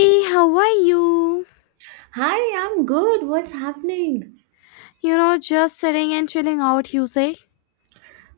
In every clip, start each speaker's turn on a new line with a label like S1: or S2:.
S1: Hey, how are you?
S2: Hi, I'm good. What's happening?
S1: You know, just sitting and chilling out, you say?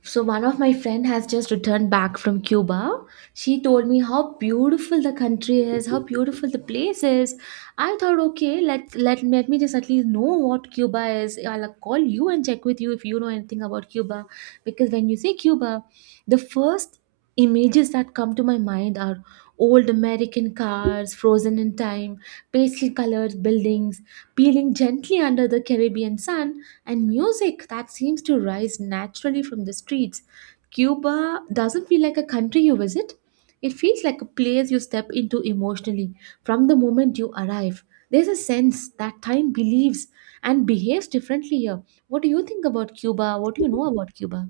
S2: So one of my friend has just returned back from Cuba. She told me how beautiful the country is, how beautiful the place is. I thought, okay, let me just at least know what Cuba is. I'll call you and check with you if you know anything about Cuba, because when you say Cuba, the first images that come to my mind are old American cars frozen in time, pastel colored buildings peeling gently under the Caribbean sun, and music that seems to rise naturally from the streets. Cuba doesn't feel like a country you visit, it feels like a place you step into emotionally from the moment you arrive. There's a sense that time believes and behaves differently here. What do you think about Cuba? What do you know about Cuba?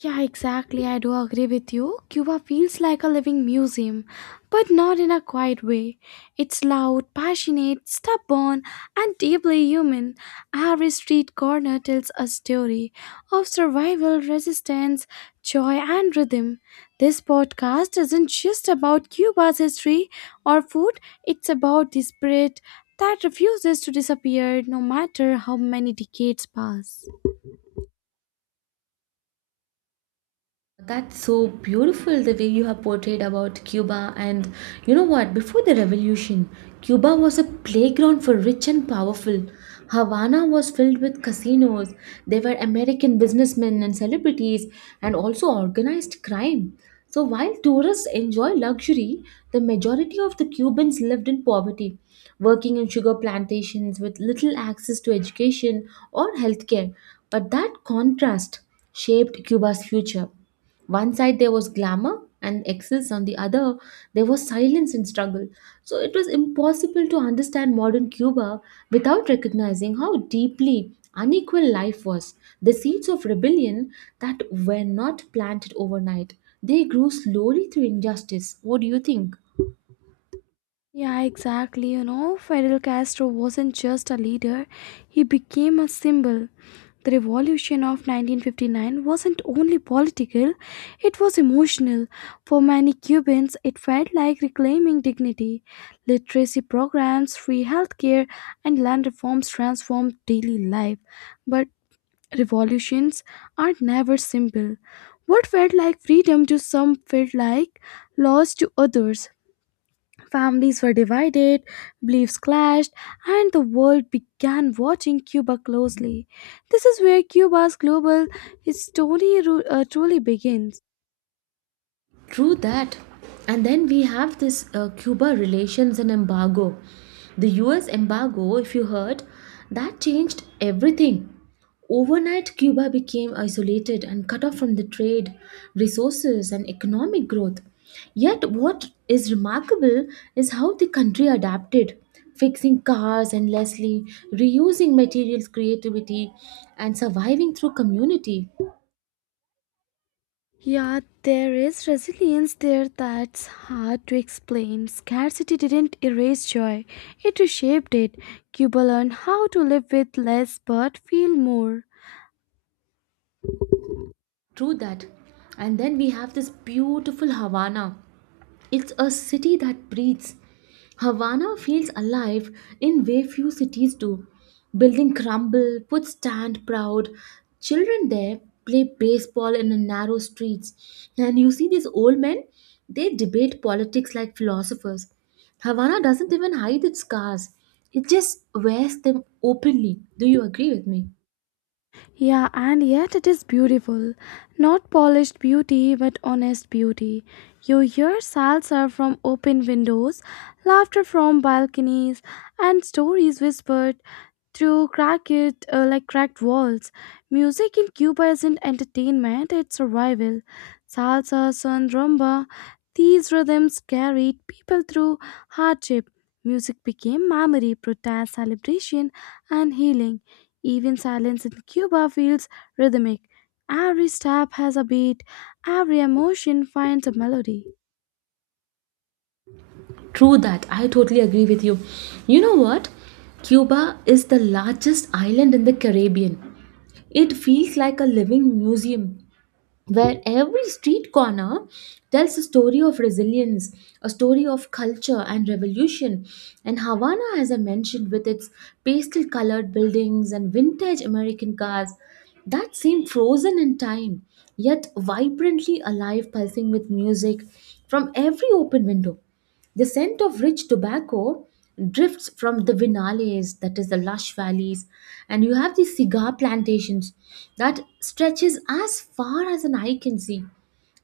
S1: Yeah, exactly. I do agree with you. Cuba feels like a living museum, but not in a quiet way. It's loud, passionate, stubborn, and deeply human. Every street corner tells a story of survival, resistance, joy, and rhythm. This podcast isn't just about Cuba's history or food, it's about the spirit that refuses to disappear no matter how many decades pass.
S2: That's so beautiful the way you have portrayed about Cuba. And you know what? Before the revolution, Cuba was a playground for rich and powerful. Havana was filled with casinos. There were American businessmen and celebrities, and also organized crime. So while tourists enjoy luxury, the majority of the Cubans lived in poverty, working in sugar plantations with little access to education or healthcare. But that contrast shaped Cuba's future. One side there was glamour and excess, on the other there was silence and struggle. So it was impossible to understand modern Cuba without recognizing how deeply unequal life was. The seeds of rebellion that were not planted overnight, they grew slowly through injustice. What do you think?
S1: Yeah, exactly. You know, Fidel Castro wasn't just a leader, he became a symbol. The revolution of 1959 wasn't only political, it was emotional. For many Cubans, it felt like reclaiming dignity. Literacy programs, free healthcare, and land reforms transformed daily life. But revolutions are never simple. What felt like freedom to some felt like loss to others. Families were divided, beliefs clashed, and the world began watching Cuba closely. This is where Cuba's global story truly begins.
S2: True that. And then we have this Cuba relations and embargo. The US embargo, if you heard, that changed everything. Overnight, Cuba became isolated and cut off from the trade, resources, and economic growth. Yet, what is remarkable is how the country adapted, fixing cars endlessly, reusing materials creativity, and surviving through community.
S1: Yeah, there is resilience there that's hard to explain. Scarcity didn't erase joy, it reshaped it. Cuba learned how to live with less but feel more.
S2: True that. And then we have this beautiful Havana. It's a city that breathes. Havana feels alive in way few cities do. Building crumble, foot stand proud. Children there play baseball in the narrow streets. And you see these old men, they debate politics like philosophers. Havana doesn't even hide its scars. It just wears them openly. Do you agree with me?
S1: Yeah, and yet it is beautiful. Not polished beauty, but honest beauty. You hear salsa from open windows, laughter from balconies, and stories whispered through cracked walls. Music in Cuba isn't entertainment, it's survival. Salsa, son, rumba, these rhythms carried people through hardship. Music became memory, protest, celebration, and healing. Even silence in Cuba feels rhythmic. Every step has a beat, every emotion finds a melody.
S2: True that. I totally agree with you. You know what? Cuba is the largest island in the Caribbean. It feels like a living museum where every street corner tells a story of resilience, a story of culture and revolution. And Havana, as I mentioned, with its pastel colored buildings and vintage American cars that seem frozen in time, yet vibrantly alive, pulsing with music from every open window. The scent of rich tobacco drifts from the vinales, that is the lush valleys, and you have these cigar plantations that stretches as far as an eye can see.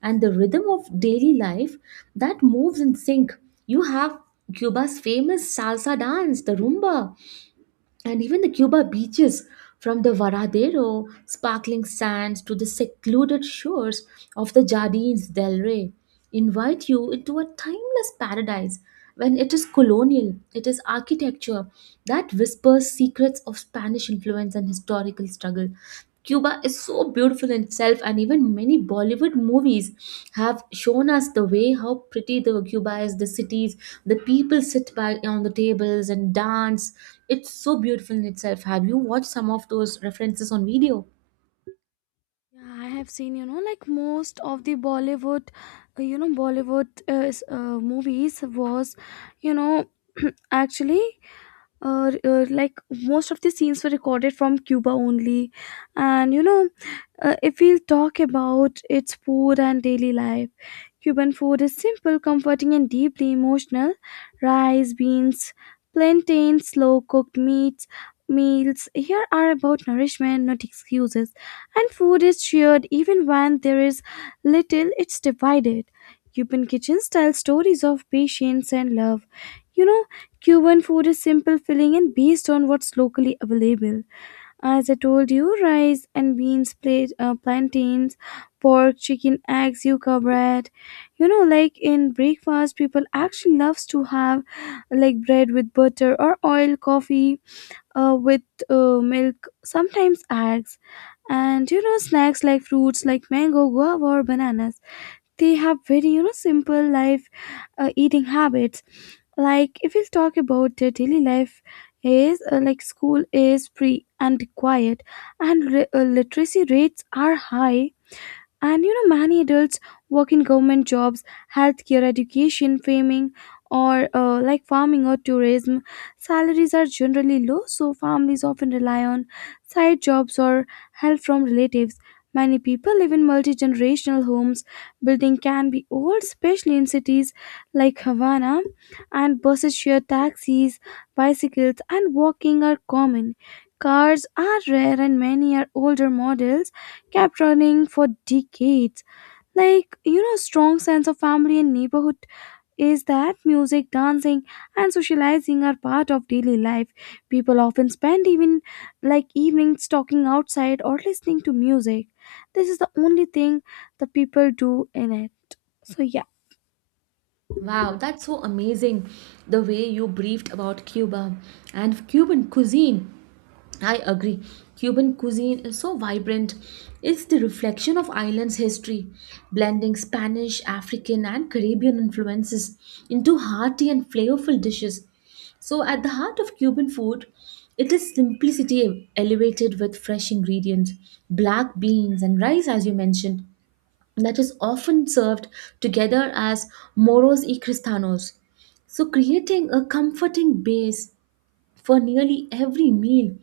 S2: And the rhythm of daily life that moves in sync. You have Cuba's famous salsa dance, the rumba, and even the Cuba beaches from the Varadero sparkling sands to the secluded shores of the Jardines del Rey invite you into a timeless paradise. When it is colonial, it is architecture that whispers secrets of Spanish influence and historical struggle. Cuba is so beautiful in itself, and even many Bollywood movies have shown us the way how pretty the Cuba is, the cities, the people sit back on the tables and dance. It's so beautiful in itself. Have you watched some of those references on video?
S1: Yeah, I have seen, like most of the Bollywood, Bollywood is, movies was, you know, actually, like most of the scenes were recorded from Cuba only. And, if we'll talk about its food and daily life, Cuban food is simple, comforting, and deeply emotional. Rice, beans, plantains, slow cooked meats, meals here are about nourishment, not excuses. And food is shared even when there is little, it's divided. Cuban kitchens tell stories of patience and love. You know, Cuban food is simple, filling, and based on what's locally available. As I told you, rice and beans, plantains, pork, chicken, eggs, yuca bread. You know, like in breakfast, people actually loves to have like bread with butter or oil, coffee with milk, sometimes eggs. And you know, snacks like fruits like mango, guava, or bananas. They have very, you know, simple life, eating habits. Like if we talk about their daily life is like school is free and quiet, and literacy rates are high. And you know, many adults work in government jobs, healthcare, education, farming, or farming or tourism. Salaries are generally low, so families often rely on side jobs or help from relatives. Many people live in multi generational homes. Building can be old, especially in cities like Havana, and buses share taxis, bicycles, and walking are common. Cars are rare, and many are older models kept running for decades. Like, you know, strong sense of family and neighborhood is that music, dancing, and socializing are part of daily life. People often spend even like evenings talking outside or listening to music. This is the only thing the people do in it. So, yeah.
S2: Wow, that's so amazing the way you briefed about Cuba and Cuban cuisine. I agree. Cuban cuisine is so vibrant. It's the reflection of island's history, blending Spanish, African, and Caribbean influences into hearty and flavorful dishes. So, at the heart of Cuban food, it is simplicity elevated with fresh ingredients, black beans, and rice, as you mentioned that is often served together as moros y cristianos. So, creating a comforting base for nearly every meal.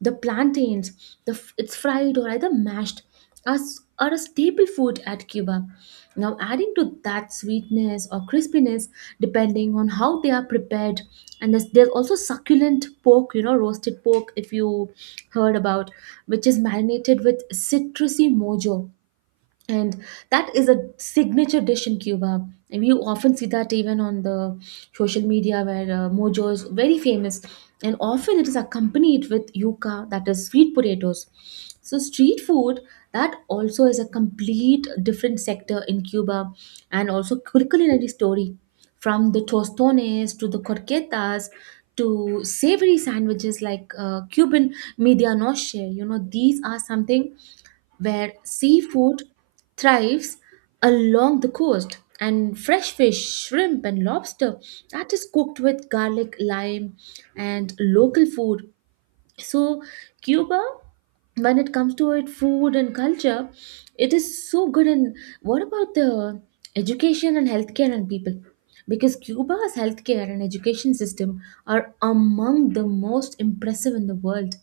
S2: The plantains, it's fried or either mashed, are a staple food at Cuba. Now, adding to that sweetness or crispiness, depending on how they are prepared, and there's also succulent pork, you know, roasted pork, if you heard about, which is marinated with citrusy mojo and that is a signature dish in Cuba, and you often see that even on the social media where mojo is very famous, and often it is accompanied with yuca, that is sweet potatoes. So street food, that also is a complete different sector in Cuba, and also culinary story, from the tostones to the corquetas to savory sandwiches like Cuban media noche, you know, these are something where seafood thrives along the coast, and fresh fish, shrimp, and lobster that is cooked with garlic, lime, and local food. So Cuba, when it comes to it food and culture, it is so good. And what about the education and healthcare and people, because Cuba's healthcare and education system are among the most impressive in the world,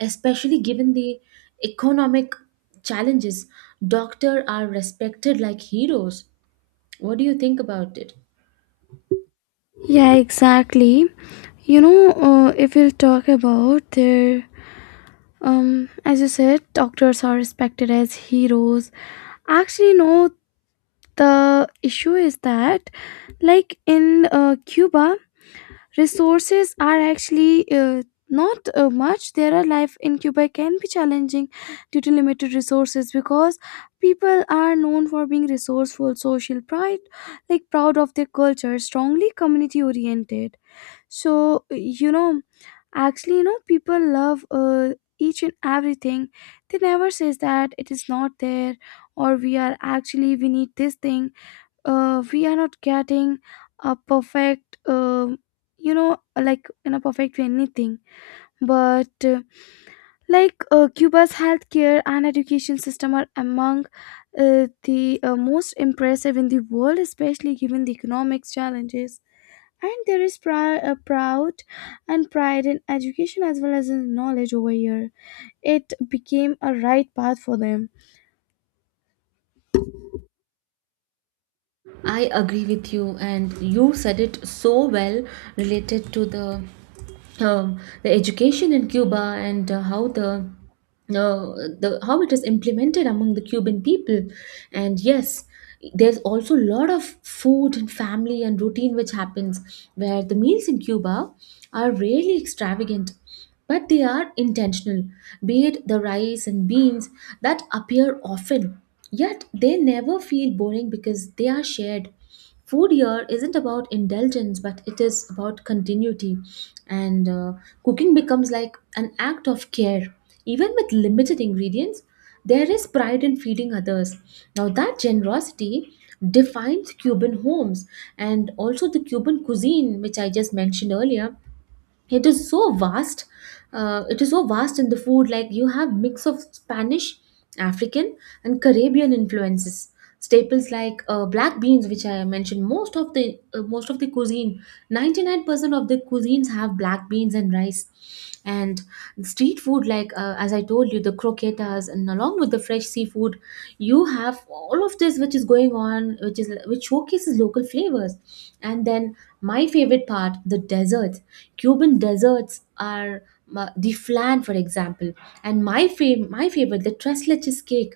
S2: especially given the economic challenges. Doctors are respected like heroes. What do you think about it?
S1: Yeah, exactly. You know, if we'll talk about their, as you said, doctors are respected as heroes. Actually, no, the issue is that like in cuba resources are actually not much. There are life in cuba can be challenging due to limited resources because people are known for being resourceful social pride, like proud of their culture, strongly community oriented. So you know, actually, you know, people love each and everything. They never says that it is not there, or we are actually we need this thing. We are not getting a perfect, you know, like in a perfect way anything. But cuba's healthcare and education system are among the most impressive in the world, especially given the economic challenges. And there is proud and pride in education as well as in knowledge over here. It became a right path for them.
S2: I agree with you, and you said it so well related to the education in Cuba and how uh, the how it is implemented among the Cuban people. And yes, there's also a lot of food and family and routine which happens, where the meals in Cuba are really extravagant. But they are intentional, be it the rice and beans that appear often. Yet they never feel boring because they are shared. Food here isn't about indulgence, but it is about continuity. And cooking becomes like an act of care. Even with limited ingredients, there is pride in feeding others. Now, that generosity defines Cuban homes and also the Cuban cuisine, which I just mentioned earlier. It is so vast, it is so vast in the food, like you have mix of Spanish, African, and Caribbean influences. Staples like black beans, which I mentioned, most of the cuisine, 99% of the cuisines have black beans and rice. And street food like, as I told you, the croquetas, and along with the fresh seafood, you have all of this which is going on, which is which showcases local flavors. And then my favorite part, the deserts. Cuban deserts are ma- The flan, for example, and my favorite, the tres leches cake,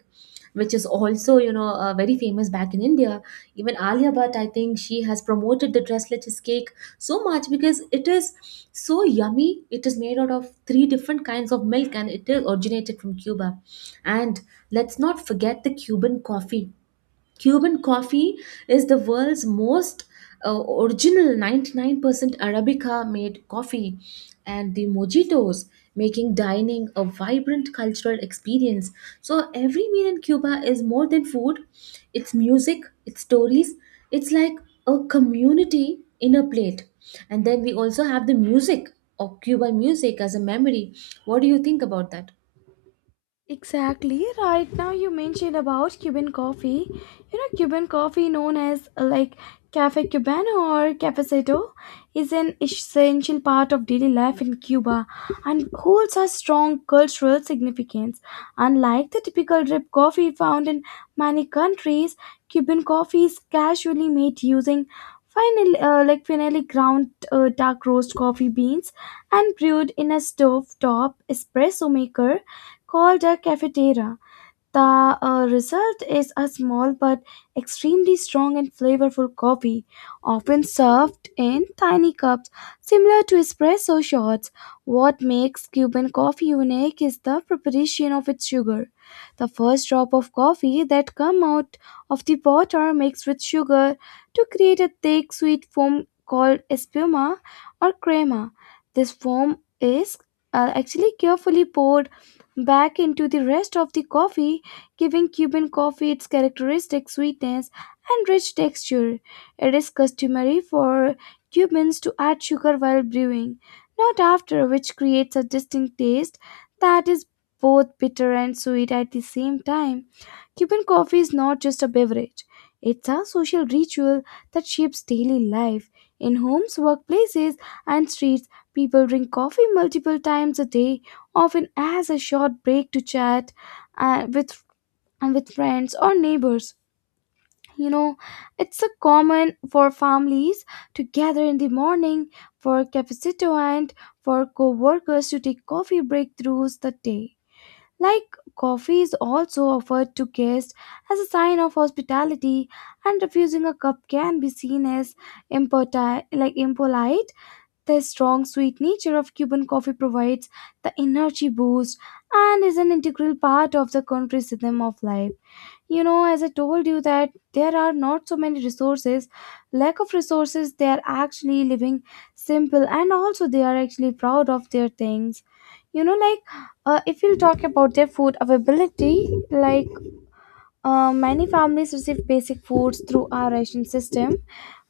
S2: which is also, you know, very famous back in India. Even Alia Bhatt, I think she has promoted the tres leches cake so much because it is so yummy. It is made out of three different kinds of milk, and it is originated from Cuba. And let's not forget the Cuban coffee. Cuban coffee is the world's most uh, original 99% Arabica made coffee, and the mojitos making dining a vibrant cultural experience. So, every meal in Cuba is more than food, it's music, it's stories, it's like a community in a plate. And then we also have the music of Cuban music as a memory. What do you think about that?
S1: Exactly. Right now, you mentioned about Cuban coffee. You know, Cuban coffee, known as Cafe Cubano or Cafecito, is an essential part of daily life in Cuba and holds a strong cultural significance. Unlike the typical drip coffee found in many countries, Cuban coffee is casually made using finely ground dark roast coffee beans and brewed in a stove top espresso maker called a cafeteria. The result is a small but extremely strong and flavorful coffee, often served in tiny cups, similar to espresso shots. What makes Cuban coffee unique is the preparation of its sugar. The first drop of coffee that come out of the pot are mixed with sugar to create a thick, sweet foam called espuma or crema. This foam is actually carefully poured back into the rest of the coffee, giving Cuban coffee its characteristic sweetness and rich texture. It is customary for Cubans to add sugar while brewing, not after, which creates a distinct taste that is both bitter and sweet at the same time. Cuban coffee is not just a beverage, it's a social ritual that shapes daily life. In homes, workplaces, and streets, people drink coffee multiple times a day, often as a short break to chat uh, with with friends or neighbors. You know, it's a common for families to gather in the morning for cafecito, and for co-workers to take coffee break throughs the day. Like coffee is also offered to guests as a sign of hospitality, and refusing a cup can be seen as impolite. Like impolite, the strong sweet nature of Cuban coffee provides the energy boost and is an integral part of the country's rhythm of life. You know, as I told you that there are not so many resources, lack of resources, they are actually living simple, and also they are actually proud of their things. You know, like if you talk about their food availability, like many families receive basic foods through our ration system.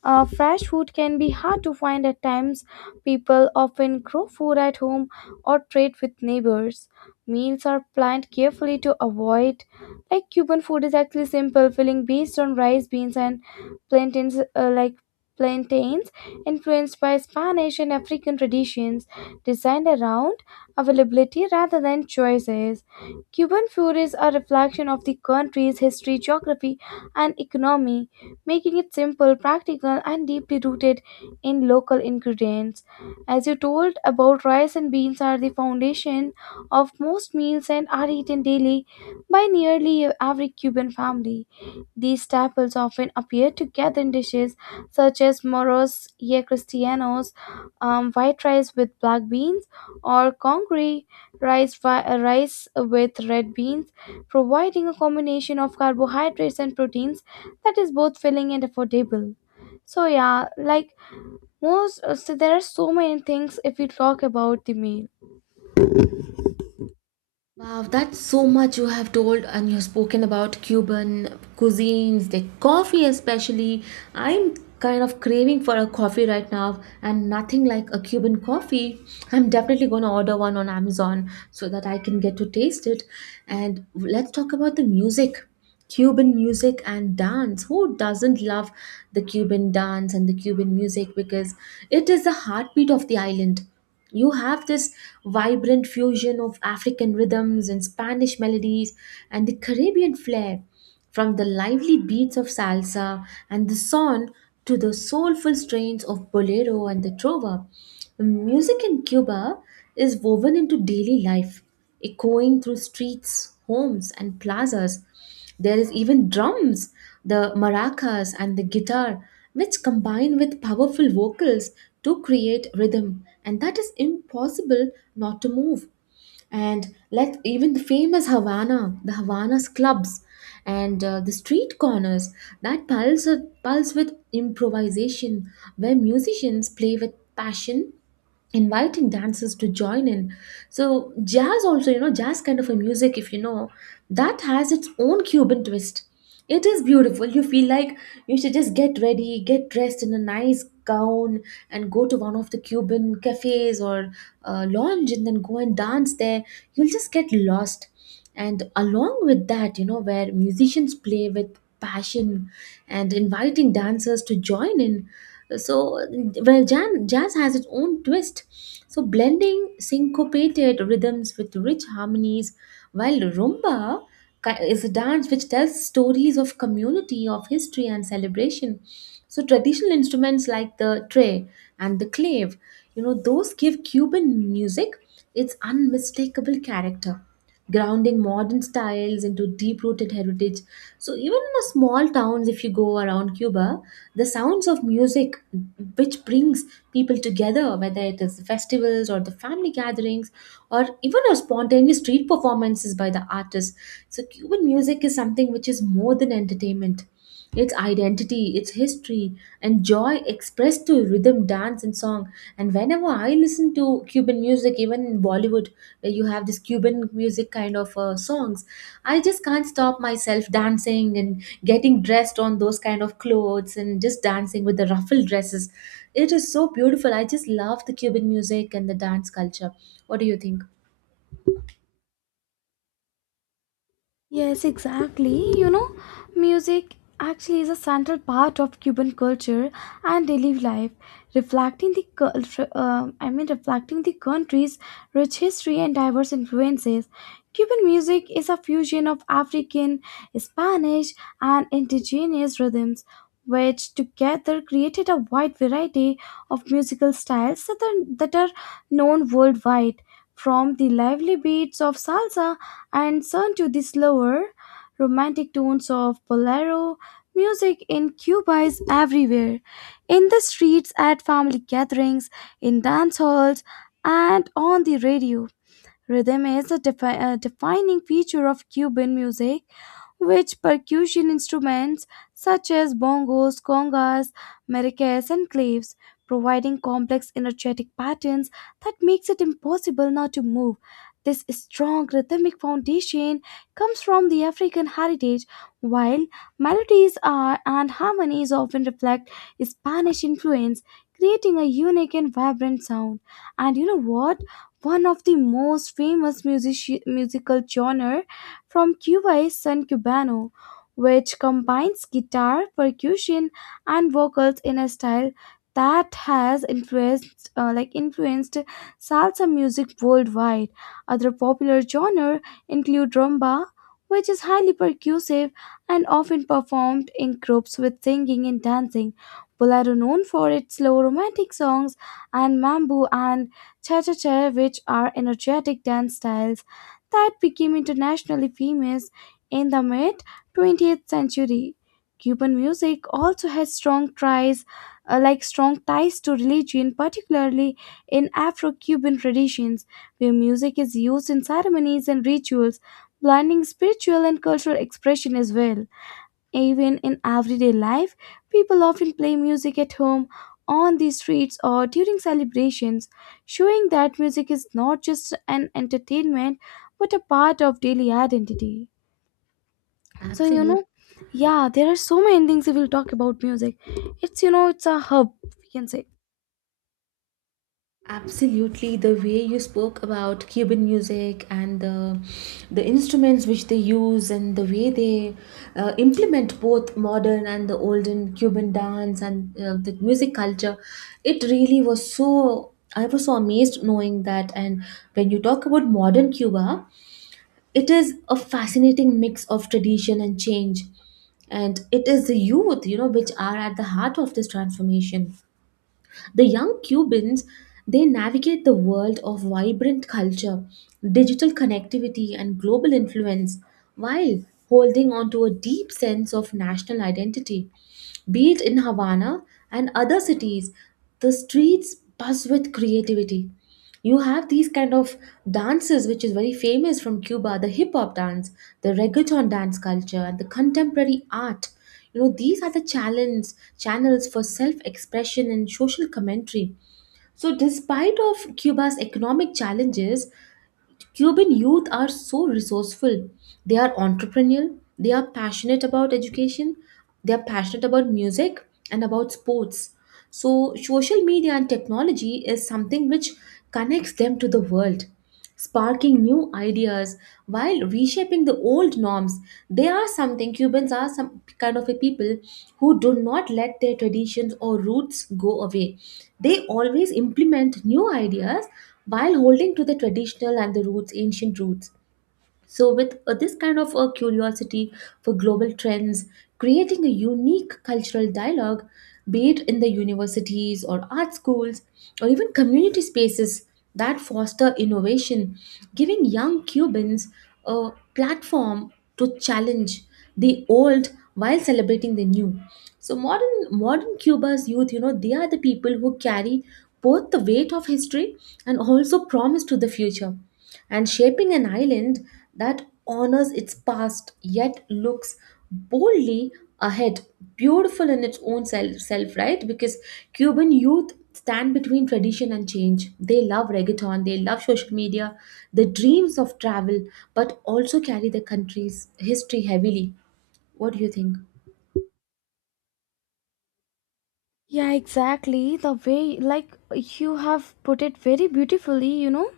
S1: Fresh food can be hard to find at times. People often grow food at home or trade with neighbors. Meals are planned carefully to avoid. Like Cuban food is actually simple, filling based on rice, beans, and plantains. Plantains, influenced by Spanish and African traditions, designed around availability rather than choices. Cuban food is a reflection of the country's history, geography, and economy, making it simple, practical, and deeply rooted in local ingredients. As you told about rice and beans are the foundation of most meals and are eaten daily by nearly every Cuban family. These staples often appear together in dishes such as moros y cristianos, white rice with black beans, or congre rice with red beans, providing a combination of carbohydrates and proteins that is both filling and affordable. So yeah, so there are so many things if we talk about the meal.
S2: Wow, that's so much you have told, and you've spoken about Cuban cuisines, the coffee especially. I'm kind of craving for a coffee right now, and nothing like a Cuban coffee. I'm definitely going to order one on Amazon so that I can get to taste it. And let's talk about the music. Cuban music and dance. Who doesn't love the Cuban dance and the Cuban music, because it is the heartbeat of the island. You have this vibrant fusion of African rhythms and Spanish melodies and the Caribbean flair, from the lively beats of salsa and the son to the soulful strains of bolero and the trova. Music in Cuba is woven into daily life, echoing through streets, homes, and plazas. There is even drums, the maracas, and the guitar, which combine with powerful vocals to create rhythm, and that is impossible not to move and let. Even the famous Havana, the Havana's clubs and the street corners that pulse with improvisation, where musicians play with passion inviting dancers to join in. So jazz also, you know, jazz kind of a music, if you know, that has its own Cuban twist. It is beautiful. You feel like you should just get ready, get dressed in a nice gown, and go to one of the Cuban cafes or lounge, and then go and dance there. You'll just get lost. And along with that, you know, where musicians play with passion and inviting dancers to join in. So jazz has its own twist, so blending syncopated rhythms with rich harmonies, while rumba is a dance which tells stories of community, of history and celebration. So traditional instruments like the tray and the clave, you know, those give Cuban music its unmistakable character, grounding modern styles into deep rooted heritage. So, even in a small towns, if you go around Cuba, the sounds of music which brings people together, whether it is festivals or the family gatherings or even a spontaneous street performances by the artists. So, Cuban music is something which is more than entertainment, its identity, its history, and joy expressed through rhythm, dance, and song. And whenever I listen to Cuban music, even in Bollywood, where you have this Cuban music kind of songs, I just can't stop myself dancing and getting dressed on those kind of clothes and just dancing with the ruffled dresses. It is so beautiful. I just love the Cuban music and the dance culture. What do you think?
S1: Yes, exactly. You know, music actually is a central part of Cuban culture and daily life, reflecting the culture. I mean, reflecting the country's rich history and diverse influences. Cuban music is a fusion of African, Spanish, and indigenous rhythms, which together created a wide variety of musical styles that are known worldwide. From the lively beats of salsa and turn to the slower, romantic tones of bolero. Music in Cuba is everywhere, in the streets, at family gatherings, in dance halls, and on the radio. Rhythm is a defining feature of Cuban music, which percussion instruments such as bongos, congas, maracas, and claves, providing complex energetic patterns that makes it impossible not to move. This strong rhythmic foundation comes from the African heritage, while melodies are and harmonies often reflect Spanish influence, creating a unique and vibrant sound. And you know what? One of the most famous musical genre from Cuba is Son Cubano, which combines guitar, percussion, and vocals in a style that has influenced salsa music worldwide. Other popular genre include rumba, which is highly percussive and often performed in groups with singing and dancing. Bolero known for its slow romantic songs, and mambo and cha-cha-cha, which are energetic dance styles that became internationally famous in the mid 20th century. Cuban music also has strong ties to religion, particularly in Afro-Cuban traditions, where music is used in ceremonies and rituals, blending spiritual and cultural expression as well. Even in everyday life, people often play music at home, on the streets, or during celebrations, showing that music is not just an entertainment but a part of daily identity. So, you
S2: Absolutely.
S1: know, yeah, there are so many things if we'll talk about music. It's, it's a hub, we can say.
S2: Absolutely, the way you spoke about Cuban music and the instruments which they use and the way they implement both modern and the olden Cuban dance and the music culture, it really was so. I was so amazed knowing that. And when you talk about modern Cuba, it is a fascinating mix of tradition and change, and it is the youth, you know, which are at the heart of this transformation. The young Cubans, they navigate the world of vibrant culture, digital connectivity, and global influence while holding on to a deep sense of national identity. Be it in Havana and other cities, the streets buzz with creativity. You have these kind of dances which is very famous from Cuba, the hip hop dance, the reggaeton dance culture, and the contemporary art. You know, these are the challenge channels for self-expression and social commentary. So despite of Cuba's economic challenges, Cuban youth are so resourceful. They are entrepreneurial, they are passionate about education, they are passionate about music and about sports. So, social media and technology is something which connects them to the world, sparking new ideas while reshaping the old norms. They are something, Cubans are some kind of a people who do not let their traditions or roots go away. They always implement new ideas while holding to the traditional and the roots, ancient roots, so with this kind of a curiosity for global trends, creating a unique cultural dialogue, be it in the universities or art schools or even community spaces that foster innovation, giving young Cubans a platform to challenge the old while celebrating the new. So modern Cuba's youth, you know, they are the people who carry both the weight of history and also promise to the future, and shaping an island that honors its past yet looks boldly ahead. Beautiful in its own self, right? Because Cuban youth stand between tradition and change. They love reggaeton, they love social media, the dreams of travel, but also carry the country's history heavily. What do you think?
S1: Yeah, exactly. The way, you have put it very beautifully,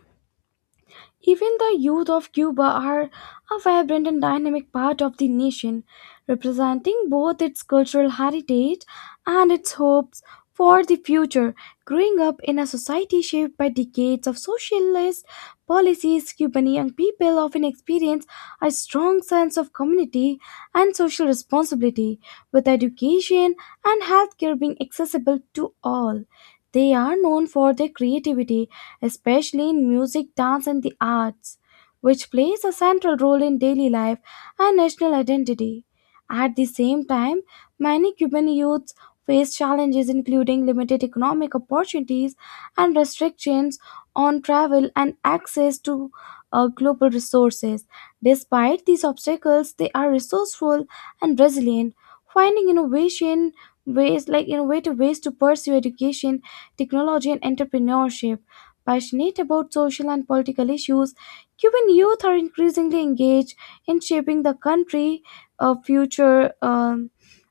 S1: Even the youth of Cuba are a vibrant and dynamic part of the nation, representing both its cultural heritage and its hopes for the future. Growing up in a society shaped by decades of socialist policies, Cuban young people often experience a strong sense of community and social responsibility, with education and healthcare being accessible to all. They are known for their creativity, especially in music, dance, and the arts, which plays a central role in daily life and national identity. At the same time, many Cuban youths face challenges including limited economic opportunities and restrictions on travel and access to global resources. Despite these obstacles, they are resourceful and resilient, finding innovation ways like innovative ways to pursue education, technology, and entrepreneurship. Passionate about social and political issues, Cuban youth are increasingly engaged in shaping the country of future,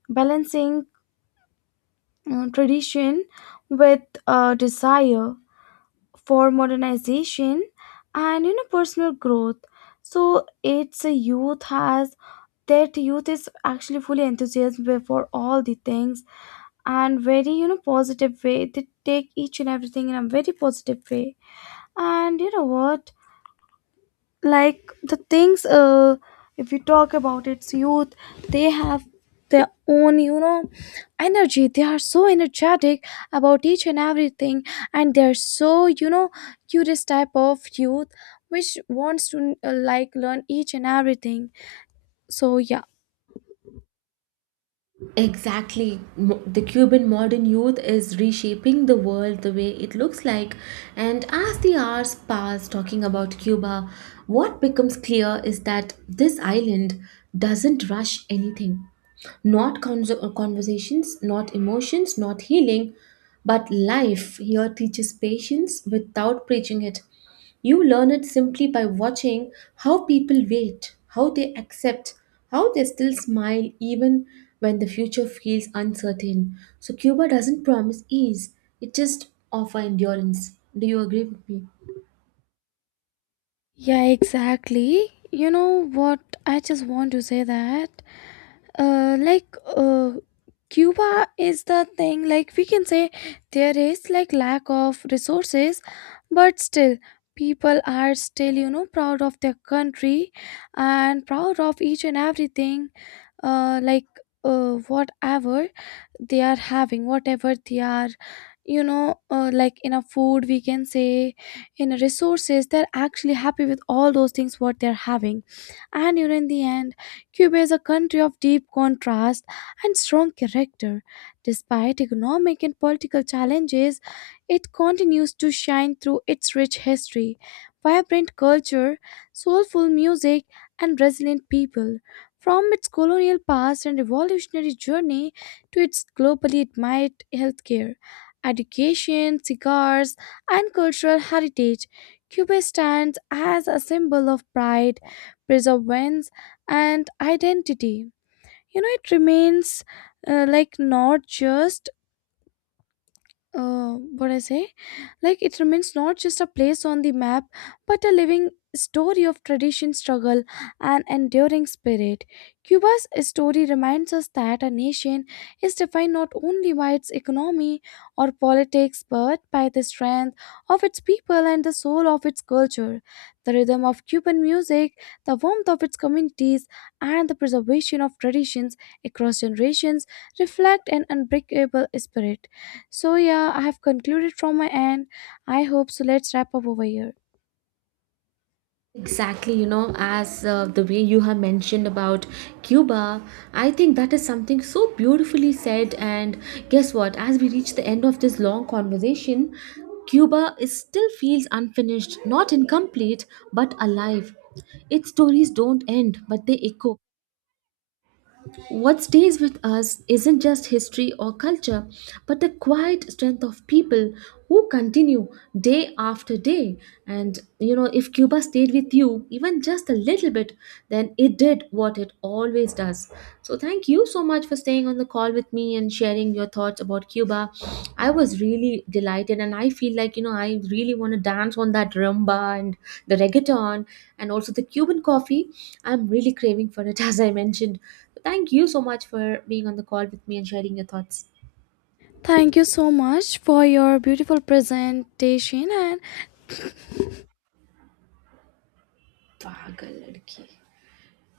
S1: balancing tradition with a desire for modernization and personal growth. So it's a youth has that youth is actually fully enthusiastic for all the things and very positive way. They take each and everything in a very positive way. And you know what? Like the things, if we talk about its youth, they have their own, energy. They are so energetic about each and everything, and they're so, curious type of youth, which wants to like learn each and everything. So yeah.
S2: Exactly. The Cuban modern youth is reshaping the world the way it looks like. And as the hours pass talking about Cuba, what becomes clear is that this island doesn't rush anything. Not conversations, not emotions, not healing, but life here teaches patience without preaching it. You learn it simply by watching how people wait, how they accept, how they still smile even when the future feels uncertain. So, Cuba doesn't promise ease, it just offers endurance. Do you agree with me?
S1: Yeah, exactly, you know what? I just want to say that, like, Cuba is the thing. Like we can say there is like lack of resources, but still people are still, proud of their country and proud of each and everything. Like, whatever they are having, whatever they are, like in a food we can say, in a resources, they're actually happy with all those things what they're having. And you know, in the end, Cuba is a country of deep contrast and strong character. Despite economic and political challenges, it continues to shine through its rich history, vibrant culture, soulful music, and resilient people. From its colonial past and revolutionary journey to its globally admired healthcare, education, cigars, and cultural heritage, Cuba stands as a symbol of pride, perseverance, and identity. You know, it remains, like not just, what I say, like it remains not just a place on the map, but a living story of tradition, struggle, and enduring spirit. Cuba's story reminds us that a nation is defined not only by its economy or politics, but by the strength of its people and the soul of its culture. The rhythm of Cuban music, the warmth of its communities, and the preservation of traditions across generations reflect an unbreakable spirit. So, yeah, I have concluded from my end. I hope so. Let's wrap up over here.
S2: Exactly, you know, as the way you have mentioned about Cuba, I think that is something so beautifully said. And guess what? As we reach the end of this long conversation, Cuba is still feels unfinished, not incomplete, but alive. Its stories don't end, but they echo. What stays with us isn't just history or culture, but the quiet strength of people who continue day after day. And you know, if Cuba stayed with you even just a little bit, then it did what it always does. So, thank you so much for staying on the call with me and sharing your thoughts about Cuba. I was really delighted, and I feel like, you know, I really want to dance on that rumba and the reggaeton and also the Cuban coffee. I'm really craving for it, as I mentioned. Thank you so much for being on the call with me and sharing your thoughts.
S1: Thank you so much for your beautiful presentation and
S2: पागल लड़की